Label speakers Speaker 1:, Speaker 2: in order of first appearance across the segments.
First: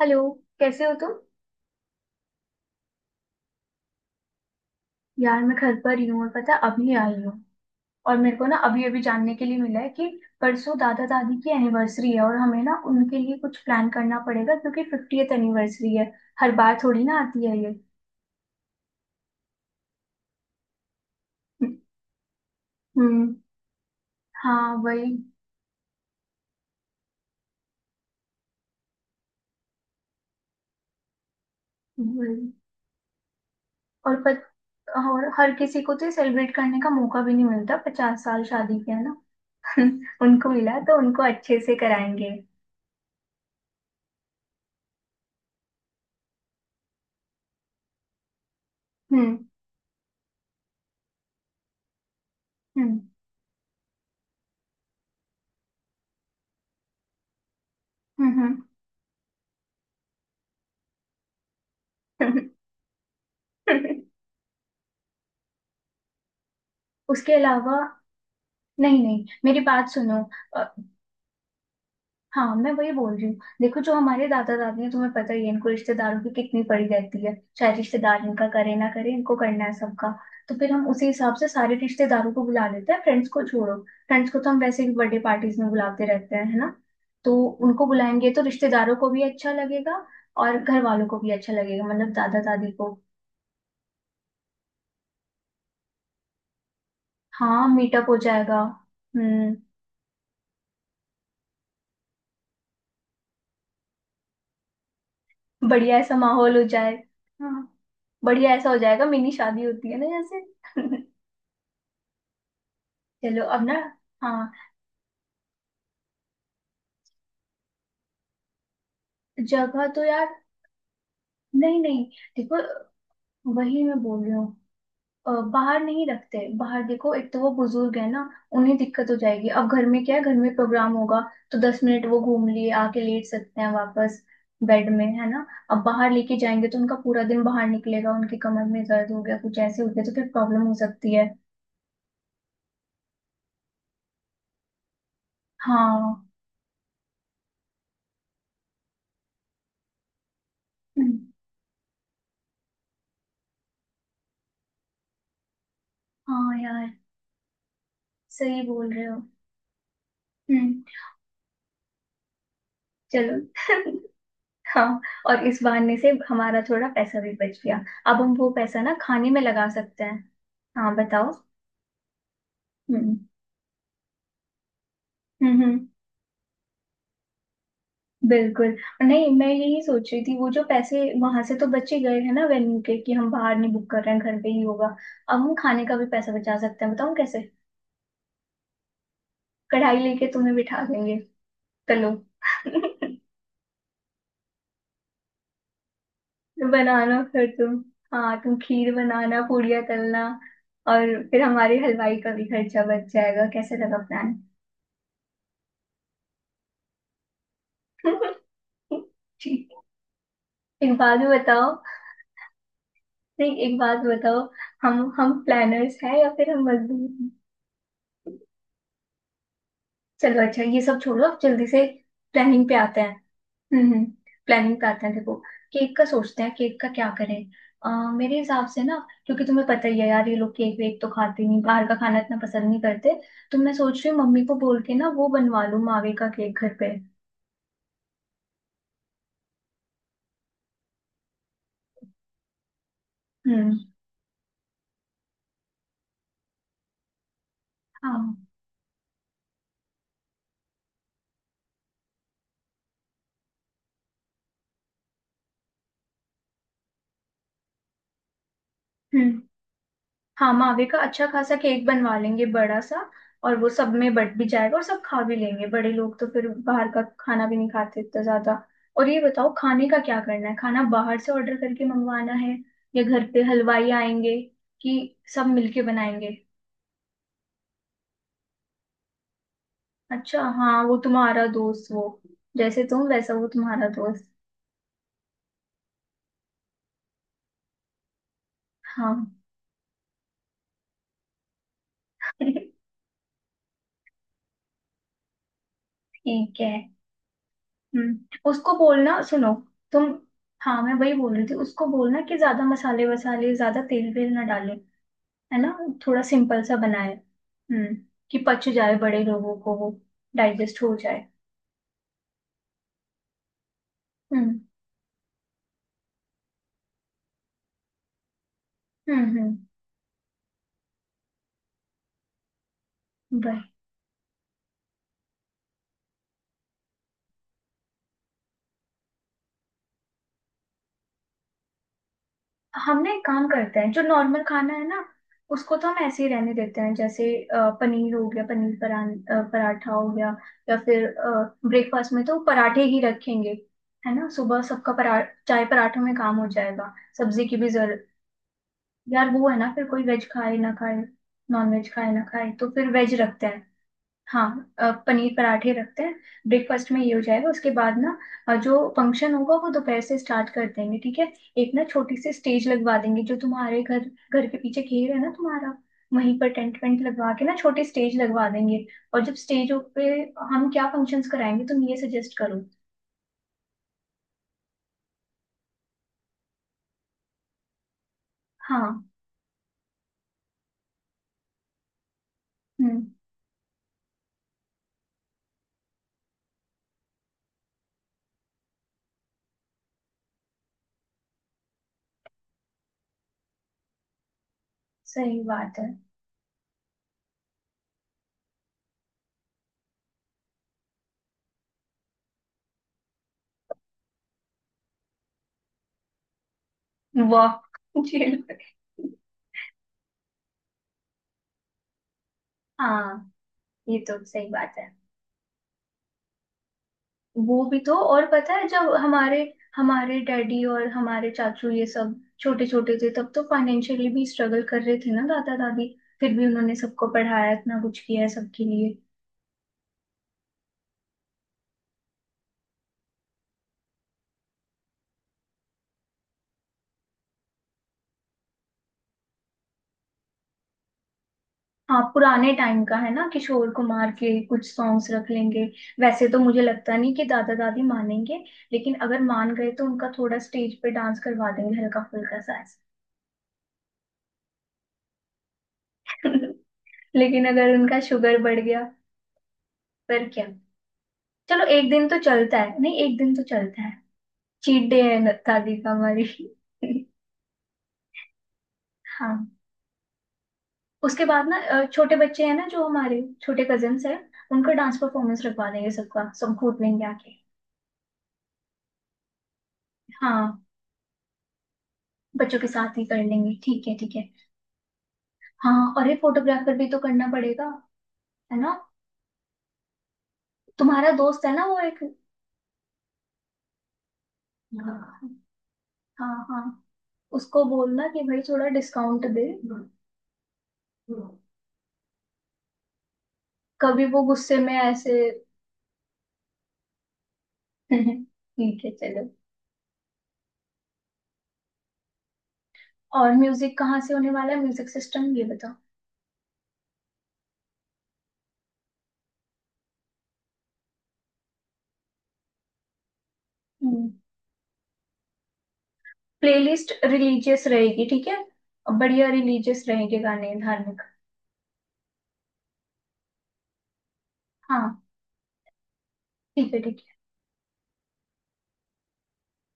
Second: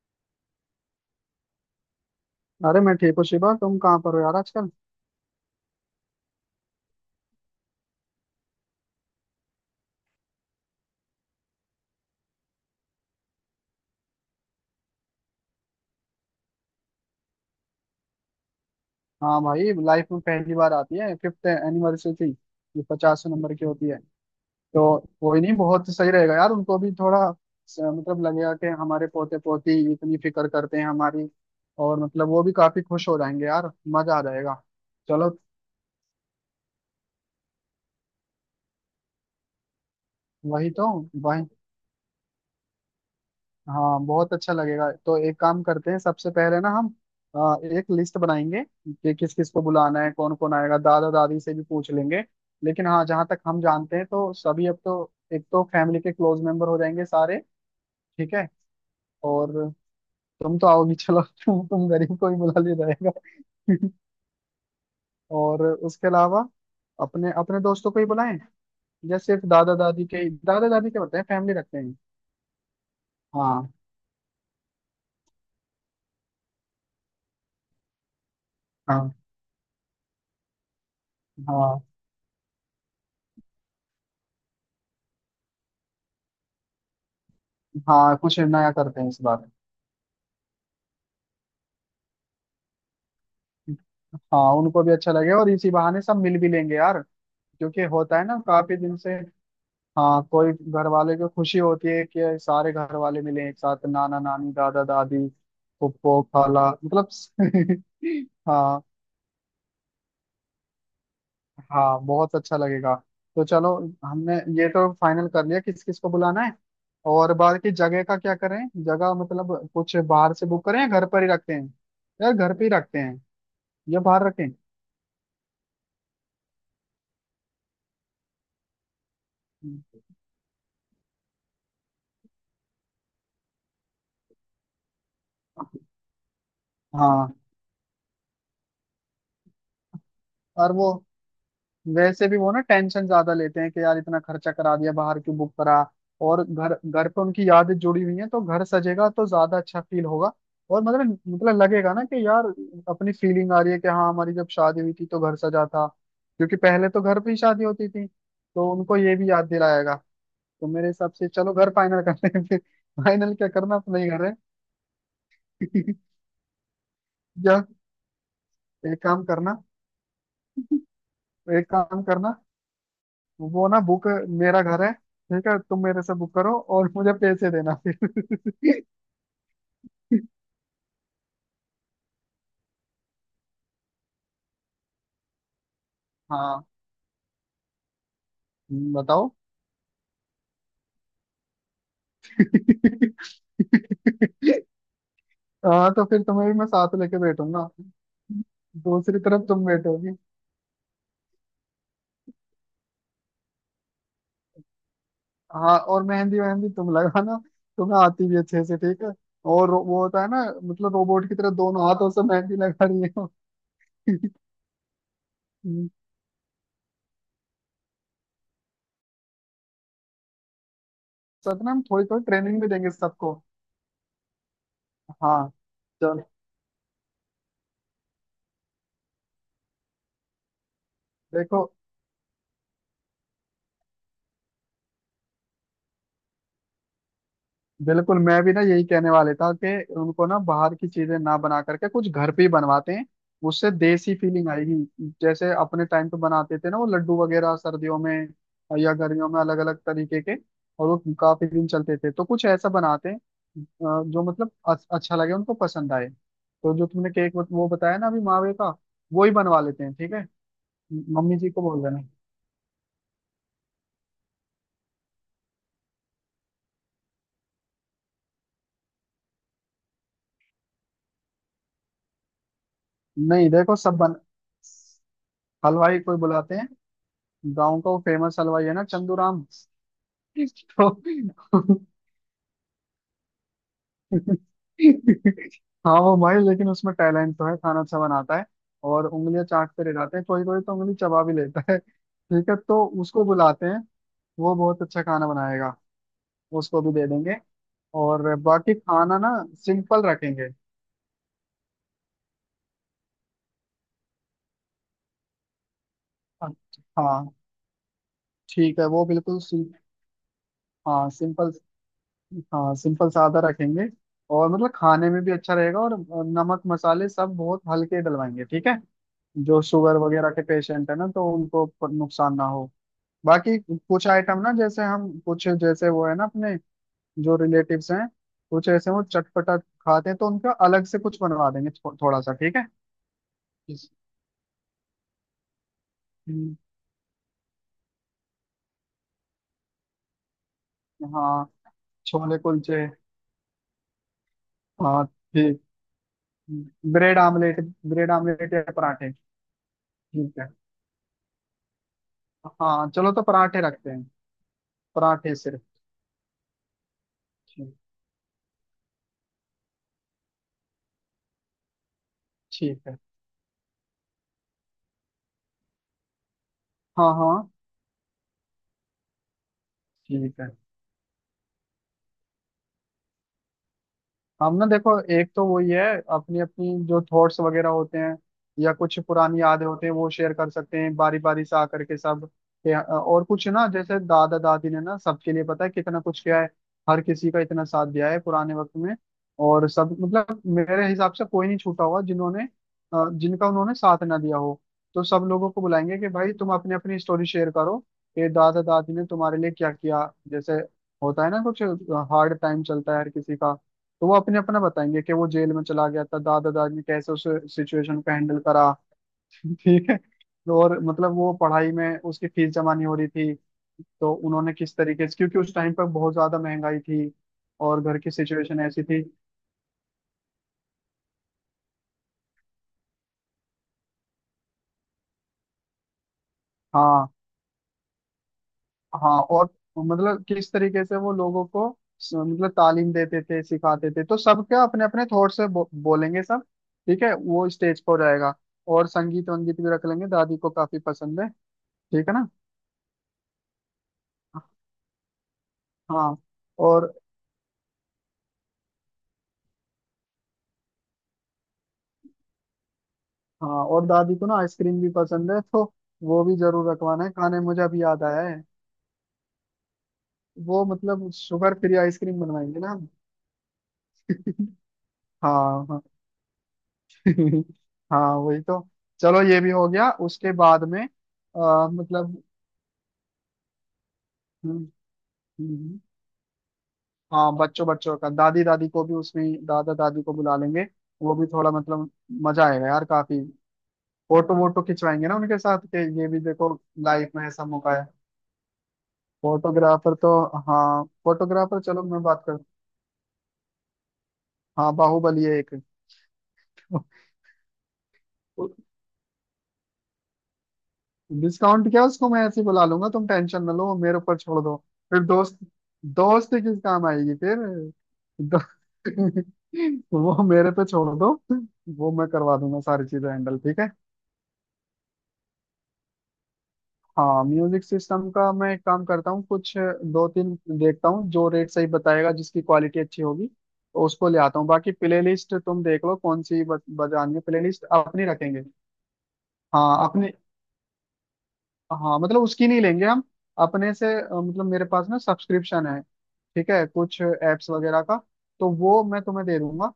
Speaker 1: Hello. कैसे हो तुम।
Speaker 2: अरे मैं ठीक हूँ शिवा। तुम कहाँ पर हो यार आजकल?
Speaker 1: यार मैं घर पर ही हूँ और पता है, अभी आई हूँ। और मेरे को ना अभी अभी जानने के लिए मिला है कि परसों दादा दादी की एनिवर्सरी है और हमें ना उनके लिए कुछ प्लान करना पड़ेगा क्योंकि 50वीं एनिवर्सरी है। हर बार थोड़ी ना आती है ये।
Speaker 2: हाँ भाई, लाइफ में पहली बार आती है फिफ्थ एनिवर्सरी थी। ये 50
Speaker 1: हम्म।
Speaker 2: नंबर की होती है।
Speaker 1: हाँ
Speaker 2: तो
Speaker 1: वही।
Speaker 2: कोई नहीं, बहुत सही रहेगा यार। उनको भी थोड़ा मतलब लगेगा कि हमारे पोते पोती इतनी फिक्र करते हैं हमारी। और मतलब वो
Speaker 1: वही।
Speaker 2: भी काफी खुश हो जाएंगे यार।
Speaker 1: और
Speaker 2: मजा आ
Speaker 1: पत,
Speaker 2: जाएगा।
Speaker 1: और
Speaker 2: चलो।
Speaker 1: हर किसी को तो सेलिब्रेट करने का मौका भी नहीं मिलता, 50 साल शादी के, है ना। उनको
Speaker 2: वही
Speaker 1: मिला
Speaker 2: तो।
Speaker 1: तो उनको
Speaker 2: वही।
Speaker 1: अच्छे से कराएंगे।
Speaker 2: हाँ बहुत अच्छा लगेगा। तो एक काम करते हैं, सबसे पहले ना हम एक लिस्ट बनाएंगे कि किस
Speaker 1: हम्म।
Speaker 2: किस को बुलाना है, कौन कौन आएगा, दादा दादी से भी पूछ लेंगे। लेकिन
Speaker 1: हम्म।
Speaker 2: हाँ, जहाँ तक हम जानते हैं तो सभी अब तो एक तो फैमिली के क्लोज मेंबर हो जाएंगे सारे। ठीक है।
Speaker 1: हम्म।
Speaker 2: और तुम तो आओगी, चलो तुम गरीब को ही
Speaker 1: हम्म।
Speaker 2: बुला लिया जाएगा। और उसके अलावा
Speaker 1: उसके
Speaker 2: अपने अपने
Speaker 1: अलावा।
Speaker 2: दोस्तों को ही बुलाएं,
Speaker 1: नहीं
Speaker 2: या
Speaker 1: नहीं
Speaker 2: सिर्फ
Speaker 1: मेरी
Speaker 2: दादा
Speaker 1: बात
Speaker 2: दादी
Speaker 1: सुनो।
Speaker 2: के
Speaker 1: अ,
Speaker 2: दादा दादी के बताएं फैमिली रखते हैं।
Speaker 1: हाँ मैं वही बोल रही हूँ।
Speaker 2: हाँ,
Speaker 1: देखो जो हमारे दादा दादी हैं तुम्हें पता ही है इनको रिश्तेदारों की कितनी पड़ी रहती है, चाहे रिश्तेदार इनका करे ना करे,
Speaker 2: हाँ,
Speaker 1: इनको करना है सबका। तो फिर हम उसी हिसाब से सारे
Speaker 2: हाँ,
Speaker 1: रिश्तेदारों को बुला लेते हैं, फ्रेंड्स को छोड़ो। फ्रेंड्स को तो हम वैसे भी बर्थडे पार्टीज में बुलाते रहते हैं, है ना। तो उनको
Speaker 2: हाँ,
Speaker 1: बुलाएंगे
Speaker 2: कुछ
Speaker 1: तो
Speaker 2: नया
Speaker 1: रिश्तेदारों
Speaker 2: करते हैं
Speaker 1: को
Speaker 2: इस
Speaker 1: भी
Speaker 2: बार।
Speaker 1: अच्छा लगेगा। और घर वालों को भी अच्छा लगेगा, मतलब दादा दादी को।
Speaker 2: हाँ उनको भी अच्छा लगेगा और इसी बहाने सब मिल भी लेंगे यार,
Speaker 1: हाँ
Speaker 2: क्योंकि
Speaker 1: मीटअप हो
Speaker 2: होता है ना,
Speaker 1: जाएगा।
Speaker 2: काफी दिन से।
Speaker 1: हम्म।
Speaker 2: हाँ, कोई घर वाले को खुशी होती है कि सारे घर वाले मिले एक साथ, नाना नानी दादा दादी
Speaker 1: बढ़िया ऐसा
Speaker 2: फुप्पो
Speaker 1: माहौल हो
Speaker 2: खाला
Speaker 1: जाए। हाँ
Speaker 2: मतलब।
Speaker 1: बढ़िया ऐसा हो
Speaker 2: हाँ।
Speaker 1: जाएगा, मिनी शादी होती है ना जैसे।
Speaker 2: हाँ बहुत अच्छा लगेगा।
Speaker 1: चलो
Speaker 2: तो
Speaker 1: अब
Speaker 2: चलो,
Speaker 1: ना।
Speaker 2: हमने
Speaker 1: हाँ
Speaker 2: ये तो फाइनल कर लिया किस किस को बुलाना है। और बाकी जगह का क्या करें? जगह मतलब
Speaker 1: जगह
Speaker 2: कुछ
Speaker 1: तो यार,
Speaker 2: बाहर से बुक करें या घर पर ही रखते हैं?
Speaker 1: नहीं नहीं
Speaker 2: यार घर पे ही रखते
Speaker 1: देखो,
Speaker 2: हैं,
Speaker 1: वही मैं
Speaker 2: या
Speaker 1: बोल
Speaker 2: बाहर
Speaker 1: रही हूँ।
Speaker 2: रखें?
Speaker 1: बाहर नहीं रखते, बाहर देखो, एक तो वो बुजुर्ग है ना। उन्हें दिक्कत हो जाएगी, अब घर में क्या है, घर में प्रोग्राम होगा तो 10 मिनट वो घूम लिए आके लेट सकते हैं वापस बेड में, है ना। अब बाहर लेके जाएंगे तो उनका पूरा
Speaker 2: हाँ।
Speaker 1: दिन बाहर निकलेगा, उनकी कमर में दर्द हो गया कुछ ऐसे हो गया तो फिर प्रॉब्लम
Speaker 2: और
Speaker 1: हो
Speaker 2: वो,
Speaker 1: सकती है।
Speaker 2: वैसे भी वो ना टेंशन ज्यादा लेते हैं कि यार इतना खर्चा करा दिया, बाहर क्यों बुक करा।
Speaker 1: हाँ।
Speaker 2: और घर घर पे उनकी यादें जुड़ी हुई हैं, तो घर सजेगा तो ज्यादा अच्छा फील होगा। और
Speaker 1: हम्म।
Speaker 2: मतलब लगेगा ना कि यार, अपनी फीलिंग आ रही है कि हाँ, हमारी जब शादी हुई थी तो घर सजा था। क्योंकि
Speaker 1: हाँ यार
Speaker 2: पहले तो घर पे ही शादी होती थी,
Speaker 1: सही
Speaker 2: तो
Speaker 1: बोल
Speaker 2: उनको
Speaker 1: रहे
Speaker 2: ये
Speaker 1: हो।
Speaker 2: भी याद दिलाएगा। तो
Speaker 1: हम्म।
Speaker 2: मेरे हिसाब से चलो घर फाइनल करते हैं फिर। फाइनल क्या
Speaker 1: चलो।
Speaker 2: करना, अपना ही घर है।
Speaker 1: हाँ और इस बहाने से हमारा थोड़ा पैसा भी बच
Speaker 2: या
Speaker 1: गया। अब हम वो पैसा ना
Speaker 2: एक काम
Speaker 1: खाने में
Speaker 2: करना,
Speaker 1: लगा सकते हैं। हाँ बताओ।
Speaker 2: एक काम करना,
Speaker 1: हम्म।
Speaker 2: वो ना, बुक, मेरा घर है ठीक है,
Speaker 1: हम्म।
Speaker 2: तुम
Speaker 1: हम्म।
Speaker 2: मेरे से बुक करो और मुझे पैसे देना
Speaker 1: बिल्कुल।
Speaker 2: फिर।
Speaker 1: नहीं मैं यही सोच रही थी, वो जो पैसे वहां से तो बच ही गए हैं ना वेन्यू के, कि हम बाहर नहीं बुक कर रहे हैं, घर पे ही होगा। अब हम खाने का भी पैसा बचा
Speaker 2: हाँ
Speaker 1: सकते हैं, बताओ कैसे।
Speaker 2: बताओ।
Speaker 1: कढ़ाई लेके तुम्हें बिठा देंगे, चलो।
Speaker 2: हाँ, तो फिर तुम्हें भी मैं साथ
Speaker 1: बनाना
Speaker 2: लेके
Speaker 1: फिर
Speaker 2: बैठूंगा,
Speaker 1: तुम। हाँ तुम खीर
Speaker 2: दूसरी
Speaker 1: बनाना,
Speaker 2: तरफ तुम
Speaker 1: पूड़ियाँ
Speaker 2: बैठोगी।
Speaker 1: तलना, और फिर हमारे हलवाई का भी खर्चा बच जाएगा, कैसे लगा प्लान।
Speaker 2: हाँ, और मेहंदी मेहंदी तुम लगाना, तुम्हें आती भी अच्छे से, ठीक है। और
Speaker 1: ठीक।
Speaker 2: वो होता है ना, मतलब
Speaker 1: एक बात भी
Speaker 2: रोबोट की तरह
Speaker 1: बताओ,
Speaker 2: दोनों हाथों से मेहंदी लगा रही हो।
Speaker 1: नहीं एक बात बताओ। हम प्लानर्स हैं या फिर हम मजदूर हैं। चलो अच्छा ये सब छोड़ो, अब
Speaker 2: सच
Speaker 1: जल्दी
Speaker 2: ना, हम
Speaker 1: से
Speaker 2: थोड़ी थोड़ी ट्रेनिंग
Speaker 1: प्लानिंग
Speaker 2: भी
Speaker 1: पे
Speaker 2: देंगे
Speaker 1: आते हैं।
Speaker 2: सबको।
Speaker 1: हम्म। प्लानिंग करते हैं देखो,
Speaker 2: हाँ
Speaker 1: केक का
Speaker 2: चलो।
Speaker 1: सोचते हैं, केक का क्या करें। अ, मेरे हिसाब से ना, क्योंकि तुम्हें पता ही है यार ये लोग केक वेक तो खाते नहीं,
Speaker 2: देखो,
Speaker 1: बाहर का खाना इतना पसंद नहीं करते। तो मैं सोच रही हूँ मम्मी को बोल के ना वो बनवा लूँ मावे का केक घर पे।
Speaker 2: बिल्कुल मैं भी ना यही कहने वाले था कि उनको ना बाहर की चीजें ना बना करके कुछ घर पे ही बनवाते हैं। उससे
Speaker 1: हम्म।
Speaker 2: देसी फीलिंग आएगी। जैसे अपने टाइम पे बनाते थे ना, वो लड्डू वगैरह सर्दियों में,
Speaker 1: हाँ।
Speaker 2: या गर्मियों में अलग अलग तरीके के। और वो काफी दिन चलते थे, तो कुछ ऐसा बनाते हैं जो मतलब अच्छा लगे, उनको पसंद आए। तो जो तुमने केक वो बताया ना अभी मावे का, वो ही
Speaker 1: हम्म।
Speaker 2: बनवा लेते हैं ठीक है।
Speaker 1: हाँ मावे का अच्छा
Speaker 2: मम्मी जी
Speaker 1: खासा
Speaker 2: को बोल
Speaker 1: केक
Speaker 2: देना।
Speaker 1: बनवा लेंगे बड़ा सा। और वो सब में बट भी जाएगा और सब खा भी लेंगे, बड़े लोग तो फिर बाहर का खाना भी नहीं खाते इतना ज्यादा। और ये बताओ, खाने का क्या करना है, खाना बाहर से ऑर्डर करके मंगवाना है या घर पे
Speaker 2: नहीं देखो
Speaker 1: हलवाई
Speaker 2: सब बन।
Speaker 1: आएंगे कि सब मिलके
Speaker 2: हलवाई कोई
Speaker 1: बनाएंगे।
Speaker 2: बुलाते हैं, गाँव का वो फेमस हलवाई है ना, चंदू राम।
Speaker 1: अच्छा हाँ
Speaker 2: तो
Speaker 1: वो तुम्हारा दोस्त वो, जैसे तुम वैसा वो तुम्हारा दोस्त।
Speaker 2: हाँ वो भाई, लेकिन उसमें टैलेंट तो है, खाना अच्छा बनाता है। और
Speaker 1: हाँ।
Speaker 2: उंगलियां चाटते रह जाते हैं, कोई कोई तो उंगली चबा भी लेता है, ठीक है तो उसको बुलाते हैं। वो बहुत अच्छा खाना बनाएगा।
Speaker 1: ठीक है।
Speaker 2: उसको भी दे देंगे। और
Speaker 1: उसको
Speaker 2: बाकी खाना
Speaker 1: बोलना
Speaker 2: ना
Speaker 1: सुनो
Speaker 2: सिंपल
Speaker 1: तुम।
Speaker 2: रखेंगे।
Speaker 1: हाँ मैं वही बोल रही थी, उसको बोलना कि ज्यादा मसाले वसाले, ज्यादा तेल वेल ना डाले, है ना, थोड़ा सिंपल सा बनाए।
Speaker 2: हाँ
Speaker 1: हम्म। कि पच
Speaker 2: ठीक है,
Speaker 1: जाए
Speaker 2: वो
Speaker 1: बड़े
Speaker 2: बिल्कुल
Speaker 1: लोगों को, वो डाइजेस्ट हो
Speaker 2: हाँ
Speaker 1: जाए।
Speaker 2: सिंपल। हाँ सिंपल सादा रखेंगे। और
Speaker 1: हम्म।
Speaker 2: मतलब खाने में भी अच्छा रहेगा, और नमक मसाले सब बहुत हल्के डलवाएंगे, ठीक है।
Speaker 1: हम्म।
Speaker 2: जो शुगर वगैरह के पेशेंट है ना, तो उनको नुकसान ना हो। बाकी
Speaker 1: भाई
Speaker 2: कुछ आइटम ना, जैसे हम कुछ, जैसे वो है ना अपने, जो रिलेटिव्स हैं, कुछ ऐसे वो चटपटा खाते हैं, तो उनका अलग से कुछ बनवा देंगे थोड़ा सा, ठीक है।
Speaker 1: हम ना एक काम करते हैं,
Speaker 2: इस-
Speaker 1: जो नॉर्मल खाना है ना उसको तो हम ऐसे ही रहने
Speaker 2: हम्म,
Speaker 1: देते हैं, जैसे पनीर हो गया, पराठा हो गया, या फिर
Speaker 2: हाँ।
Speaker 1: ब्रेकफास्ट में
Speaker 2: छोले
Speaker 1: तो पराठे
Speaker 2: कुलचे।
Speaker 1: ही रखेंगे, है ना। सुबह सबका
Speaker 2: हाँ
Speaker 1: परा,
Speaker 2: ठीक।
Speaker 1: चाय पराठों में काम हो जाएगा,
Speaker 2: ब्रेड
Speaker 1: सब्जी की
Speaker 2: आमलेट।
Speaker 1: भी जरूरत।
Speaker 2: ब्रेड आमलेट या पराठे।
Speaker 1: यार वो है ना, फिर कोई वेज
Speaker 2: ठीक है।
Speaker 1: खाए ना खाए, नॉन वेज खाए ना खाए, तो फिर
Speaker 2: हाँ चलो
Speaker 1: वेज
Speaker 2: तो
Speaker 1: रखते
Speaker 2: पराठे
Speaker 1: हैं।
Speaker 2: रखते हैं।
Speaker 1: हाँ पनीर
Speaker 2: पराठे सिर्फ।
Speaker 1: पराठे रखते हैं, ब्रेकफास्ट में ये हो जाएगा। उसके
Speaker 2: ठीक।
Speaker 1: बाद ना जो फंक्शन होगा वो दोपहर से स्टार्ट कर देंगे ठीक है। एक ना छोटी सी स्टेज
Speaker 2: ठीक
Speaker 1: लगवा
Speaker 2: है।
Speaker 1: देंगे, जो तुम्हारे घर, घर के पीछे घेर है ना तुम्हारा, वहीं पर टेंट वेंट
Speaker 2: हाँ।
Speaker 1: लगवा के
Speaker 2: हाँ
Speaker 1: ना छोटी स्टेज लगवा देंगे। और जब स्टेज पे
Speaker 2: ठीक है।
Speaker 1: हम क्या फंक्शंस कराएंगे तुम ये सजेस्ट करो।
Speaker 2: हम ना देखो, एक तो वही है, अपनी अपनी जो थॉट्स वगैरह होते हैं या कुछ
Speaker 1: हाँ।
Speaker 2: पुरानी यादें होते हैं वो शेयर कर सकते हैं बारी बारी से आकर के सब।
Speaker 1: हम्म।
Speaker 2: और कुछ ना, जैसे दादा दादी ने ना सबके लिए पता है कितना कुछ किया है। हर किसी का इतना साथ दिया है पुराने वक्त में। और सब मतलब मेरे हिसाब से कोई नहीं छूटा होगा जिन्होंने जिनका उन्होंने साथ ना दिया हो। तो सब
Speaker 1: सही
Speaker 2: लोगों को
Speaker 1: बात है।
Speaker 2: बुलाएंगे कि भाई तुम अपनी अपनी स्टोरी शेयर करो, कि दादा दादी ने तुम्हारे लिए क्या किया। जैसे होता है ना कुछ हार्ड टाइम चलता है हर किसी का। तो वो अपने अपना बताएंगे कि वो जेल में चला गया था, दादा दादी ने कैसे उस
Speaker 1: वाह।
Speaker 2: सिचुएशन को हैंडल
Speaker 1: जेल पे।
Speaker 2: करा। ठीक है तो। और मतलब वो पढ़ाई में उसकी फीस जमा नहीं हो रही
Speaker 1: हाँ
Speaker 2: थी,
Speaker 1: ये
Speaker 2: तो
Speaker 1: तो सही
Speaker 2: उन्होंने
Speaker 1: बात
Speaker 2: किस
Speaker 1: है।
Speaker 2: तरीके से, क्योंकि उस टाइम पर बहुत ज्यादा महंगाई थी
Speaker 1: वो भी
Speaker 2: और
Speaker 1: तो,
Speaker 2: घर की
Speaker 1: और पता
Speaker 2: सिचुएशन
Speaker 1: है
Speaker 2: ऐसी
Speaker 1: जब
Speaker 2: थी।
Speaker 1: हमारे हमारे डैडी और हमारे चाचू ये सब छोटे छोटे थे, तब तो फाइनेंशियली भी स्ट्रगल कर रहे थे ना दादा दादी। फिर भी उन्होंने सबको
Speaker 2: हाँ।
Speaker 1: पढ़ाया, इतना कुछ किया है सबके लिए।
Speaker 2: हाँ, और मतलब किस तरीके से वो लोगों को मतलब तालीम देते थे, सिखाते थे। तो सबका अपने अपने थॉट से बोलेंगे सब, ठीक है, वो स्टेज पर हो जाएगा। और संगीत वंगीत भी रख लेंगे, दादी को काफी पसंद है।
Speaker 1: हाँ
Speaker 2: ठीक है ना?
Speaker 1: पुराने टाइम का है ना, किशोर कुमार के कुछ सॉन्ग्स रख लेंगे।
Speaker 2: हाँ।
Speaker 1: वैसे तो मुझे
Speaker 2: और
Speaker 1: लगता नहीं कि दादा दादी मानेंगे, लेकिन अगर मान गए तो उनका थोड़ा स्टेज पे डांस करवा देंगे हल्का फुल्का सा ऐसा।
Speaker 2: हाँ, और दादी को ना आइसक्रीम भी पसंद है, तो वो भी जरूर रखवाना है खाने में,
Speaker 1: लेकिन
Speaker 2: मुझे
Speaker 1: अगर
Speaker 2: अभी
Speaker 1: उनका
Speaker 2: याद आया
Speaker 1: शुगर
Speaker 2: है।
Speaker 1: बढ़ गया फिर क्या।
Speaker 2: वो मतलब शुगर
Speaker 1: चलो
Speaker 2: फ्री
Speaker 1: एक दिन तो
Speaker 2: आइसक्रीम
Speaker 1: चलता
Speaker 2: बनवाएंगे ना
Speaker 1: है,
Speaker 2: हम।
Speaker 1: नहीं एक दिन तो चलता है, चीट डे है
Speaker 2: हाँ।
Speaker 1: दादी
Speaker 2: हाँ।
Speaker 1: का हमारी।
Speaker 2: हाँ वही तो। चलो
Speaker 1: हाँ
Speaker 2: ये भी हो गया, उसके बाद में
Speaker 1: उसके बाद ना छोटे
Speaker 2: मतलब।
Speaker 1: बच्चे हैं ना जो हमारे छोटे कजिन्स हैं,
Speaker 2: हम्म,
Speaker 1: उनका डांस परफॉर्मेंस रखवा
Speaker 2: हम्म,
Speaker 1: देंगे, सबका सब कूद लेंगे
Speaker 2: हाँ।
Speaker 1: आके।
Speaker 2: बच्चों बच्चों का दादी दादी को भी, उसमें दादा दादी को बुला लेंगे,
Speaker 1: हाँ
Speaker 2: वो भी थोड़ा मतलब मजा
Speaker 1: बच्चों के
Speaker 2: आएगा यार
Speaker 1: साथ ही
Speaker 2: काफी।
Speaker 1: कर लेंगे, ठीक है ठीक है।
Speaker 2: फोटो वोटो खिंचवाएंगे ना उनके साथ के,
Speaker 1: हाँ
Speaker 2: ये
Speaker 1: और
Speaker 2: भी
Speaker 1: एक
Speaker 2: देखो,
Speaker 1: फोटोग्राफर भी तो
Speaker 2: लाइफ
Speaker 1: करना
Speaker 2: में ऐसा
Speaker 1: पड़ेगा,
Speaker 2: मौका है।
Speaker 1: है ना।
Speaker 2: फोटोग्राफर तो। हाँ
Speaker 1: तुम्हारा दोस्त है
Speaker 2: फोटोग्राफर,
Speaker 1: ना वो
Speaker 2: चलो
Speaker 1: एक।
Speaker 2: मैं बात कर। हाँ बाहुबली
Speaker 1: हाँ
Speaker 2: है एक।
Speaker 1: हाँ। हाँ। उसको बोलना कि भाई थोड़ा डिस्काउंट दे,
Speaker 2: डिस्काउंट क्या, उसको मैं ऐसे ही बुला लूंगा, तुम टेंशन ना लो, वो मेरे
Speaker 1: कभी
Speaker 2: ऊपर
Speaker 1: वो
Speaker 2: छोड़
Speaker 1: गुस्से
Speaker 2: दो।
Speaker 1: में
Speaker 2: फिर
Speaker 1: ऐसे।
Speaker 2: दोस्त, दोस्त किस काम आएगी फिर। दो,
Speaker 1: ठीक है चलो।
Speaker 2: वो मेरे पे छोड़ दो, वो मैं करवा दूंगा सारी चीजें
Speaker 1: और
Speaker 2: हैंडल, ठीक है।
Speaker 1: म्यूजिक कहाँ से होने वाला है, म्यूजिक सिस्टम ये बताओ।
Speaker 2: हाँ, म्यूजिक सिस्टम का मैं एक काम करता हूँ, कुछ दो तीन देखता हूँ जो रेट सही बताएगा, जिसकी क्वालिटी अच्छी होगी तो उसको
Speaker 1: हम्म।
Speaker 2: ले आता हूँ। बाकी प्लेलिस्ट तुम देख लो कौन सी
Speaker 1: प्लेलिस्ट
Speaker 2: बजानी है, प्लेलिस्ट
Speaker 1: रिलीजियस
Speaker 2: अपनी
Speaker 1: रहेगी ठीक है,
Speaker 2: रखेंगे।
Speaker 1: बढ़िया
Speaker 2: हाँ
Speaker 1: रिलीजियस
Speaker 2: अपने।
Speaker 1: रहेंगे गाने धार्मिक।
Speaker 2: हाँ मतलब उसकी नहीं लेंगे हम, अपने से मतलब मेरे पास ना
Speaker 1: हाँ
Speaker 2: सब्सक्रिप्शन है ठीक है,
Speaker 1: ठीक है
Speaker 2: कुछ
Speaker 1: ठीक
Speaker 2: एप्स वगैरह का, तो वो मैं तुम्हें दे दूंगा।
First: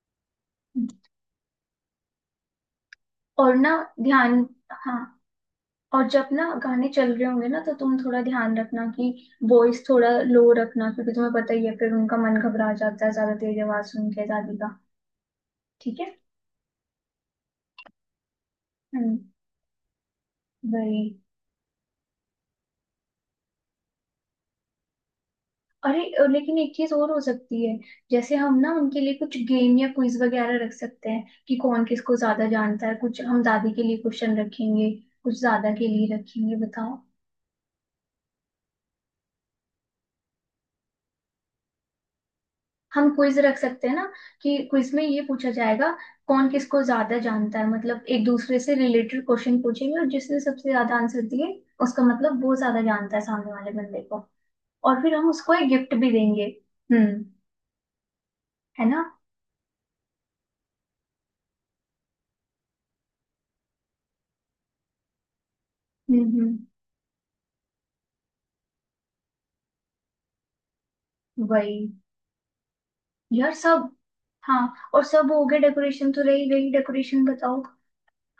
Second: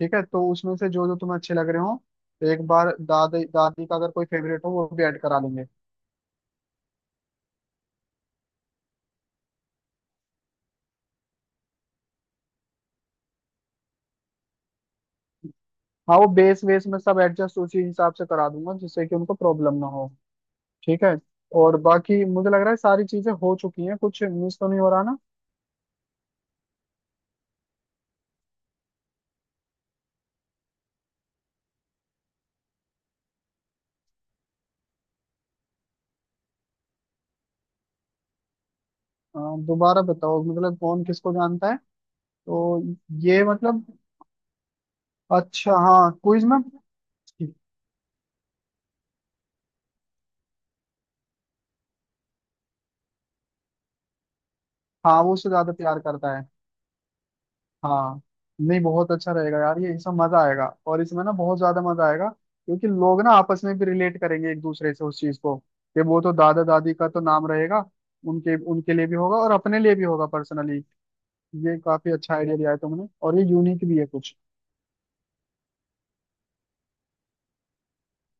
Speaker 2: ठीक है, तो उसमें से जो
Speaker 1: है।
Speaker 2: जो तुम्हें अच्छे लग रहे हो, एक बार दादी
Speaker 1: और ना
Speaker 2: दादी का अगर कोई
Speaker 1: ध्यान,
Speaker 2: फेवरेट हो वो
Speaker 1: हाँ
Speaker 2: भी ऐड करा लेंगे।
Speaker 1: और जब ना गाने चल रहे होंगे ना तो तुम थोड़ा ध्यान रखना कि वॉइस थोड़ा लो रखना, क्योंकि तुम्हें पता ही है फिर उनका मन घबरा जाता है ज्यादा तेज आवाज सुन के, दादी का। ठीक है।
Speaker 2: हाँ वो बेस वेस में सब एडजस्ट उसी हिसाब से करा दूंगा जिससे कि
Speaker 1: हम्म।
Speaker 2: उनको प्रॉब्लम ना हो,
Speaker 1: वही।
Speaker 2: ठीक है। और बाकी मुझे लग रहा है सारी चीजें हो चुकी हैं, कुछ मिस तो नहीं हो रहा ना?
Speaker 1: अरे लेकिन एक चीज और हो सकती है, जैसे हम ना उनके लिए कुछ गेम या क्विज वगैरह रख सकते हैं कि कौन किसको ज्यादा जानता है, कुछ हम दादी के लिए क्वेश्चन रखेंगे, कुछ दादा के लिए रखेंगे, बताओ।
Speaker 2: अ, दोबारा बताओ, मतलब कौन किसको जानता है तो?
Speaker 1: हम क्विज
Speaker 2: ये
Speaker 1: रख
Speaker 2: मतलब,
Speaker 1: सकते हैं ना, कि क्विज में ये पूछा
Speaker 2: अच्छा
Speaker 1: जाएगा
Speaker 2: हाँ, क्विज
Speaker 1: कौन
Speaker 2: में।
Speaker 1: किसको ज्यादा जानता है, मतलब एक दूसरे से रिलेटेड क्वेश्चन पूछेंगे और जिसने सबसे ज्यादा आंसर दिए उसका मतलब वो ज्यादा जानता है सामने वाले बंदे को, और फिर
Speaker 2: हाँ,
Speaker 1: हम
Speaker 2: वो उससे
Speaker 1: उसको एक
Speaker 2: ज्यादा
Speaker 1: गिफ्ट
Speaker 2: प्यार
Speaker 1: भी
Speaker 2: करता
Speaker 1: देंगे।
Speaker 2: है।
Speaker 1: हम्म।
Speaker 2: हाँ नहीं,
Speaker 1: है ना।
Speaker 2: बहुत अच्छा रहेगा यार, ये इसमें मजा आएगा, और इसमें ना बहुत ज्यादा मजा आएगा क्योंकि लोग ना आपस में भी रिलेट करेंगे एक दूसरे से उस चीज को, कि
Speaker 1: हम्म।
Speaker 2: वो तो
Speaker 1: हम्म।
Speaker 2: दादा दादी का तो नाम रहेगा। उनके उनके लिए भी होगा और अपने लिए भी होगा पर्सनली।
Speaker 1: वही।
Speaker 2: ये काफी अच्छा आइडिया दिया है तुमने, और ये
Speaker 1: यार
Speaker 2: यूनिक
Speaker 1: सब,
Speaker 2: भी है कुछ।
Speaker 1: हाँ और सब हो गया, डेकोरेशन तो रही गई, डेकोरेशन बताओ।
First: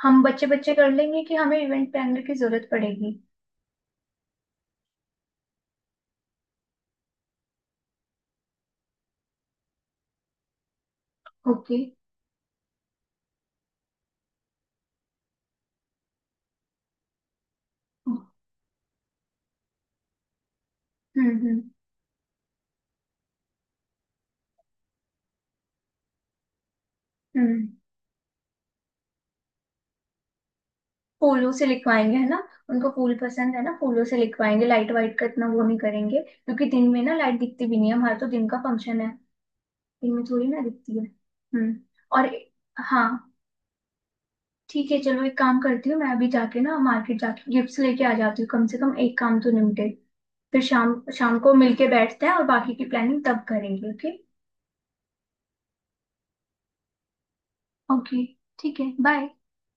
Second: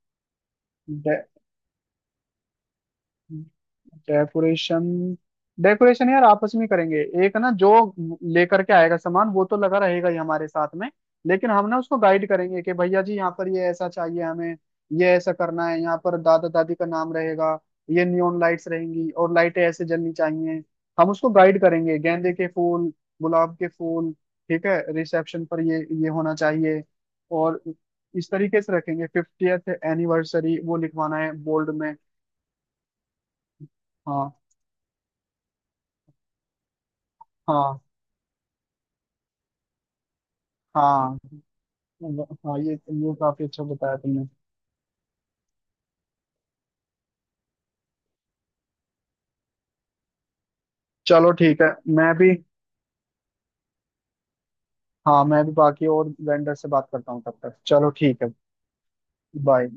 Speaker 1: हम बच्चे बच्चे कर लेंगे कि हमें इवेंट प्लानर की जरूरत पड़ेगी।
Speaker 2: डेकोरेशन। डेकोरेशन यार आपस में करेंगे। एक ना जो लेकर के आएगा सामान, वो तो लगा रहेगा ही हमारे साथ में। लेकिन हम
Speaker 1: ओके।
Speaker 2: ना उसको गाइड करेंगे कि भैया जी, यहाँ पर ये ऐसा चाहिए हमें, ये ऐसा करना है, यहाँ पर दादा दादी का नाम रहेगा, ये
Speaker 1: हम्म।
Speaker 2: नियॉन लाइट्स रहेंगी और लाइटें ऐसे जलनी चाहिए। हम उसको गाइड
Speaker 1: हम्म।
Speaker 2: करेंगे। गेंदे के फूल, गुलाब के फूल। ठीक है, रिसेप्शन पर ये होना चाहिए। और
Speaker 1: हम्म।
Speaker 2: इस तरीके से रखेंगे। 50th एनिवर्सरी वो लिखवाना है
Speaker 1: फूलों से
Speaker 2: बोल्ड में।
Speaker 1: लिखवाएंगे है ना, उनको फूल पसंद है ना, फूलों से
Speaker 2: हाँ।
Speaker 1: लिखवाएंगे। लाइट वाइट का इतना वो नहीं करेंगे क्योंकि दिन में ना लाइट दिखती भी
Speaker 2: हाँ।
Speaker 1: नहीं है, हमारा तो दिन का फंक्शन है, दिन में थोड़ी ना दिखती है।
Speaker 2: हाँ
Speaker 1: हम्म। और
Speaker 2: हाँ, ये
Speaker 1: हाँ
Speaker 2: काफी अच्छा बताया तुमने।
Speaker 1: ठीक है चलो, एक काम करती हूँ मैं अभी जाके ना मार्केट जाके गिफ्ट्स लेके आ जाती हूँ, कम से कम एक काम तो निपटे। फिर शाम
Speaker 2: चलो
Speaker 1: शाम को
Speaker 2: ठीक है।
Speaker 1: मिलके
Speaker 2: मैं
Speaker 1: बैठते
Speaker 2: भी।
Speaker 1: हैं और बाकी की प्लानिंग तब करेंगे, ओके।
Speaker 2: हाँ मैं भी बाकी और वेंडर से बात करता हूँ तब तक। चलो ठीक
Speaker 1: ओके
Speaker 2: है।
Speaker 1: ठीक है बाय।
Speaker 2: बाय।